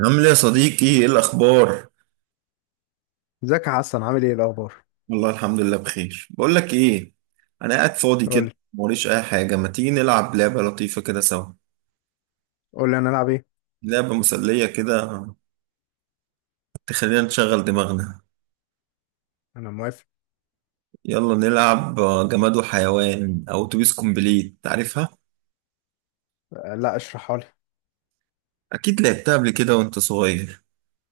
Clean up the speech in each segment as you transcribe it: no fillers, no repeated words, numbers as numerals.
عامل ايه يا صديقي؟ ايه الاخبار؟ ازيك يا حسن؟ عامل ايه الاخبار؟ والله الحمد لله بخير. بقول لك ايه، انا قاعد فاضي قول كده، لي. موريش اي حاجه. ما تيجي نلعب لعبه لطيفه كده سوا؟ قول لي انا العب ايه. لعبه مسليه كده، تخلينا نشغل دماغنا. انا موافق. يلا نلعب جماد وحيوان او اتوبيس كومبليت، تعرفها؟ لا، اشرحها لي. اكيد لعبتها قبل كده وانت صغير.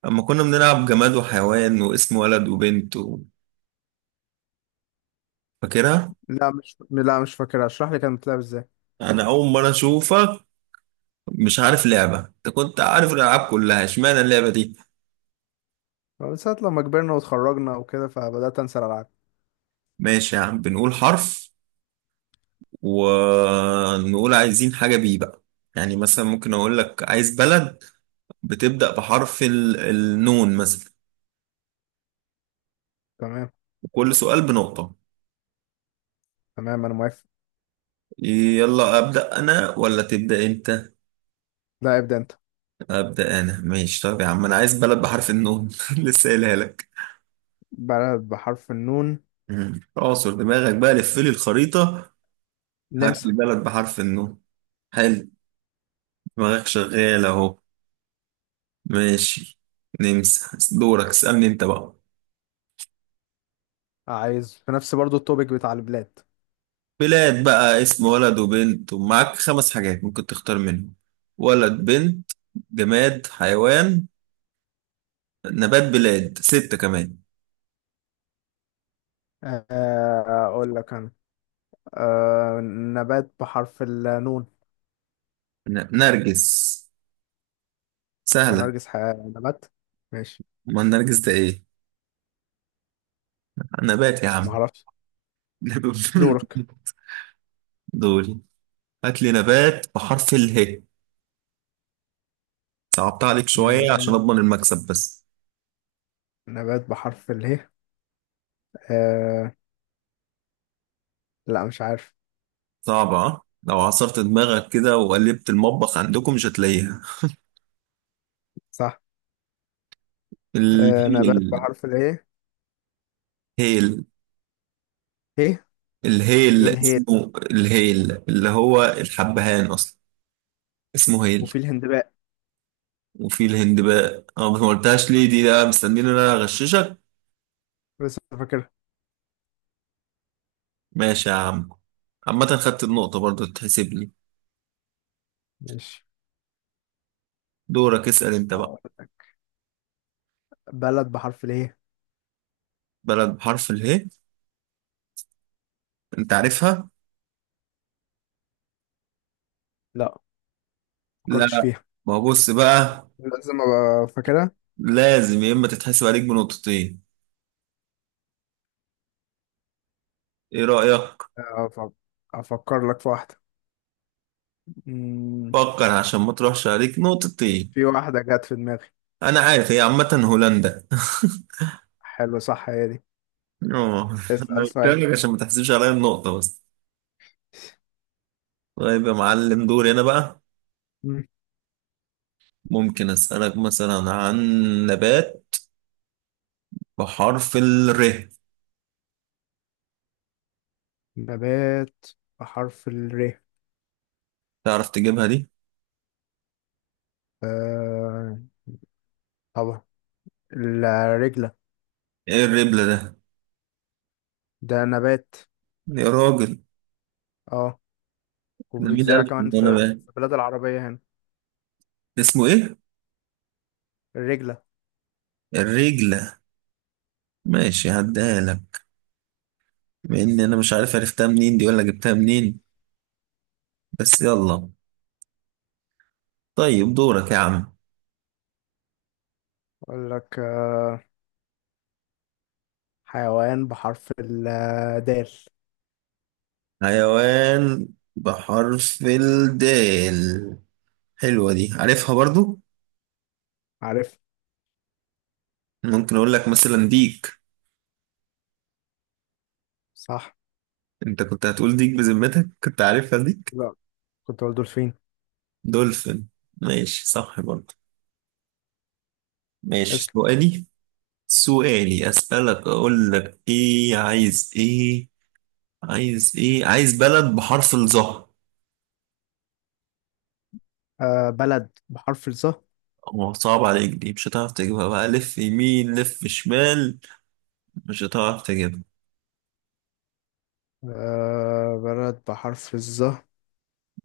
اما كنا بنلعب جماد وحيوان واسم ولد وبنت فاكرها؟ لا، مش فاكر، اشرح لي كانت بتلعب ازاي. انا اول مره اشوفك مش عارف لعبه، انت كنت عارف الالعاب كلها، اشمعنى اللعبه دي؟ من ساعه لما كبرنا واتخرجنا وكده فبدات انسى الالعاب. ماشي يا عم، بنقول حرف ونقول عايزين حاجة بيه بقى. يعني مثلا ممكن أقول لك عايز بلد بتبدأ بحرف النون مثلا. تمام. وكل سؤال بنقطة. تمام، انا موافق. يلا أبدأ أنا ولا تبدأ أنت؟ لا، ابدا انت. أبدأ أنا ماشي. طب يا عم، أنا عايز بلد بحرف النون. لسه قايلها لك. بلد بحرف النون؟ مم. اعصر دماغك بقى، لف لي الخريطة. هات نمسا. لي بلد بحرف النون. حلو، دماغك شغال أهو. ماشي، نمسح. دورك، اسألني أنت بقى. عايز في نفس برضو التوبيك بتاع البلاد. بلاد بقى، اسم ولد وبنت، ومعاك 5 حاجات ممكن تختار منهم: ولد، بنت، جماد، حيوان، نبات، بلاد، ستة كمان. اقول لك انا. أه، نبات بحرف النون؟ نرجس، هو سهلة. نرجس حياة نبات؟ ماشي، ما النرجس ده ايه؟ نبات يا ما عم. اعرفش. دورك. دول، هات لي نبات بحرف اله. صعبت عليك شوية عشان نبات، أضمن المكسب بس. نبات بحرف اله. لا، مش عارف. صعبة ها؟ لو عصرت دماغك كده وقلبت المطبخ عندكم مش هتلاقيها. صح. آه، نبات الهيل. بحرف الايه؟ هيل. ايه؟ ايه الهيل الهي؟ اسمه الهيل، اللي هو الحبهان اصلا. اسمه هيل. وفي الهندباء وفي الهندباء اه، ما قلتهاش ليه دي؟ ده مستنيني ان انا اغششك. بس، فاكر. ماشي يا عم، عامة خدت النقطة برضو، تتحسب لي. ماشي. دورك، اسأل انت بقى. أقول لك. بلد بحرف الايه؟ بلد بحرف اله، انت عارفها؟ لا، ما فكرتش لا. فيها. ما هو بص بقى، لازم ابقى فاكرها. لازم. يا اما تتحسب عليك بنقطتين، ايه رأيك؟ أف- افكر لك في واحده. مم، فكر عشان ما تروحش عليك نقطتين. في واحده جت في دماغي. انا عارف، هي عامة هولندا. حلو، صح، هي دي. اه، اسال سؤال. عشان ما تحسبش عليا النقطة بس. طيب يا معلم، دوري أنا بقى. مم. ممكن أسألك مثلا عن نبات بحرف الر. نبات بحرف الر؟ تعرف تجيبها دي؟ آه، طبعا، الرجله. إيه الربلة ده؟ ده نبات، يا راجل. اه، ده مين وبيتزرع قال لك إن كمان أنا في بقى؟ في البلاد العربيه هنا. اسمه إيه؟ الرجله. الرجلة. ماشي، هديها لك. مع إن أنا مش عارف عرفتها منين دي ولا جبتها منين. بس يلا. طيب دورك يا عم. اقول لك، حيوان بحرف الدال. حيوان بحرف الدال. حلوة دي، عارفها برضو؟ عارف. ممكن أقول لك مثلا ديك. صح. أنت كنت هتقول ديك؟ بذمتك كنت عارفها دي؟ لا، كنت بقول دولفين. دولفين، ماشي صح برضه. ماشي، اسم. سؤالي. سؤالي أسألك، أقول لك إيه، عايز إيه، عايز بلد بحرف الظهر. آه، بلد بحرف الظه. هو صعب عليك دي، مش هتعرف تجيبها. بقى لف يمين لف شمال، مش هتعرف تجيبها. آه، بلد بحرف الظه.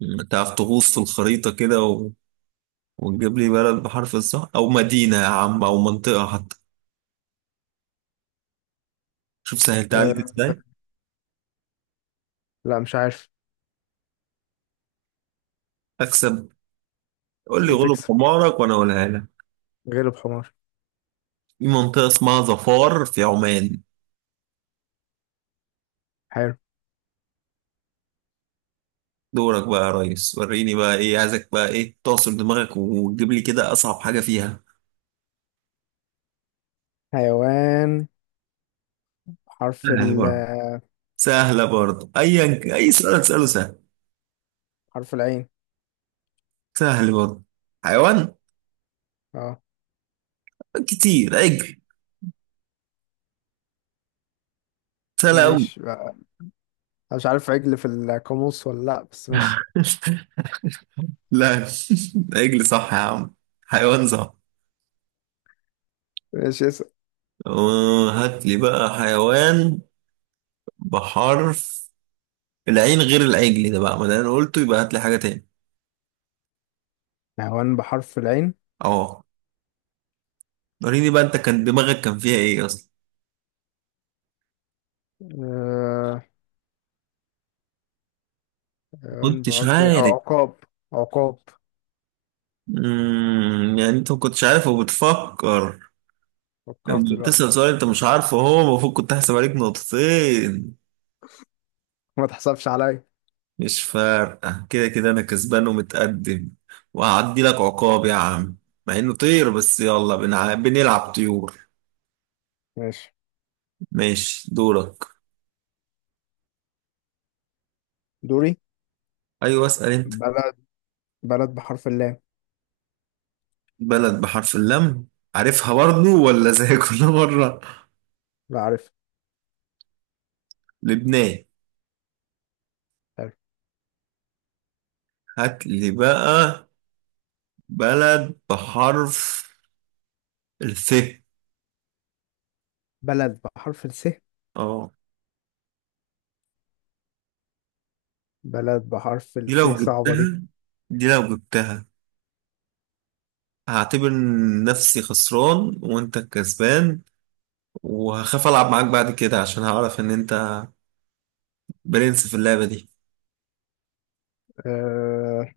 تعرف تغوص في الخريطة كده وتجيب لي بلد بحرف الظهر أو مدينة يا عم أو منطقة حتى. شوف سهلتها عليك آه، إزاي. لا مش عارف. أكسب. قول لي غلب تكسب. حمارك وأنا أقولها لك. غلب حمار. في منطقة اسمها ظفار في عمان. حلو. دورك بقى يا ريس، وريني بقى ايه عايزك، بقى ايه تعصر دماغك وتجيب لي كده اصعب حاجة فيها. حيوان بحرف سهل ال، برضه. سهلة برضه، ايا اي سؤال تسأله سهل. حرف العين. سهل برضه. حيوان اه. كتير، عجل. سهلة أوي. مش مش عارف عجل في القاموس ولا لا، بس ماشي. لا. عجل صح يا عم، حيوان صح. ماشي. اسم هات لي بقى حيوان بحرف العين غير العجل ده بقى، ما ده انا قلته، يبقى هات لي حاجة تاني. حيوان بحرف العين. اه، وريني بقى انت كان دماغك كان فيها ايه اصلا. آه، ما حيوان كنتش بحرف العين عارف. عقاب. عقاب. يعني انت ما كنتش عارف وبتفكر؟ فكرت لما دلوقتي. بتسأل سؤال انت مش عارفه، هو المفروض كنت هحسب عليك نقطتين. ما تحسبش عليا. مش فارقة، كده كده انا كسبان ومتقدم، وهعدي لك عقاب يا عم مع انه طير. بس يلا بنلعب طيور. ماشي. ماشي دورك. دوري. ايوه اسأل انت. بلد، بلد بحرف اللام. بلد بحرف اللام. عارفها برضو ولا زي كل مرة؟ لا، عارف. لبنان. حلو. هات لي بقى بلد بحرف الف. بلد بحرف الس. اه، بلد بحرف دي الس؟ لو صعبة دي. جبتها، دي لو جبتها هعتبر نفسي خسران وانت الكسبان، وهخاف العب معاك بعد كده عشان هعرف ان انت برنس في اللعبة دي. أه،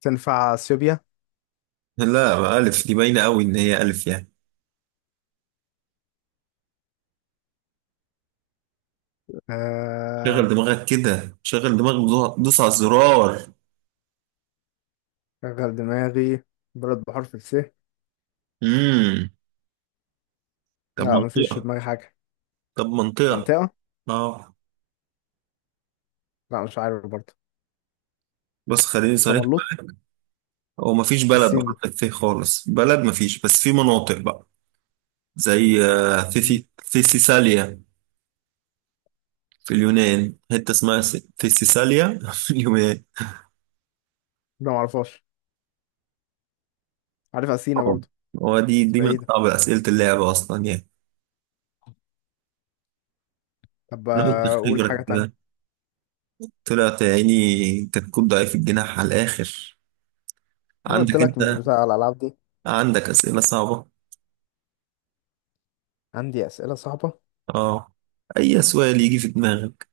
تنفع اثيوبيا؟ لا بقى الف دي باينة قوي ان هي الف يعني. شغل أه، دماغك كده، شغل دماغك، دوس على الزرار. شغل دماغي. بلد بحرف الس. امم. طب لا، مفيش في منطقة. دماغي حاجة. طب منطقة. منطقة. اه. لا، مش عارف برضه. بس خليني صريح سملوط. معاك، هو مفيش بلد بالسين دي. بحرف الث خالص، بلد مفيش بس في مناطق بقى. زي مم. ثيسيساليا في اليونان. حتة اسمها تساليا في اليونان. لا، معرفهاش. عارف أثينا طبعا. برضه. هو دي بس دي من بعيدة. أصعب أسئلة اللعبة أصلا يعني. طب، نقطة أقول خبرة حاجة كده. تانية. طلعت يا عيني كتكوت ضعيف الجناح على الآخر. أنا قلت عندك لك مش أنت، بتاع الألعاب دي. عندك أسئلة صعبة. عندي أسئلة صعبة. أه، أي سؤال يجي في دماغك.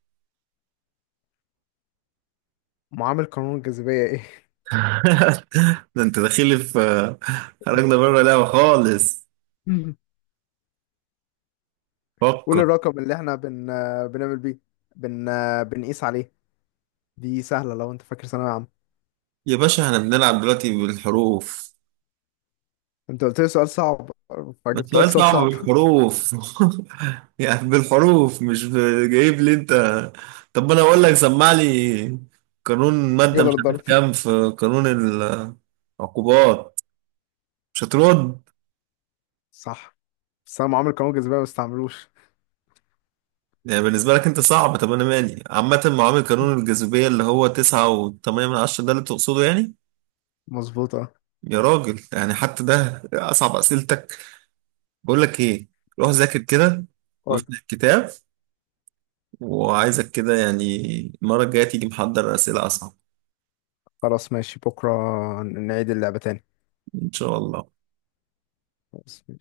معامل قانون الجاذبية إيه؟ ده أنت داخل في، خرجنا بره اللعبة خالص. قول فكر. الرقم اللي احنا بنعمل بيه، بن بنقيس عليه. دي سهلة لو انت فاكر ثانوية عامة. يا باشا احنا بنلعب دلوقتي بالحروف. انت قلت لي سؤال صعب، ده فجبت لك سؤال سؤال صعب صعب. بالحروف. يعني بالحروف مش جايب لي انت. طب انا اقول لك، سمع لي، قانون مادة مش يقدر عارف الضرب. كام في قانون العقوبات، مش هترد. صح. بس انا عمري قانون الجاذبية ما استعملوش. يعني بالنسبة لك انت صعب، طب انا مالي. عامة معامل قانون الجاذبية اللي هو 9.8 من 10 ده اللي تقصده يعني. مظبوط، اه. يا راجل، يعني حتى ده اصعب اسئلتك. بقول لك ايه، روح ذاكر كده قول. وافتح الكتاب. وعايزك كده يعني، المرة الجاية تيجي محضر اسئلة اصعب. خلاص ماشي، بكرة نعيد اللعبة تاني. ان شاء الله. خلاص ماشي.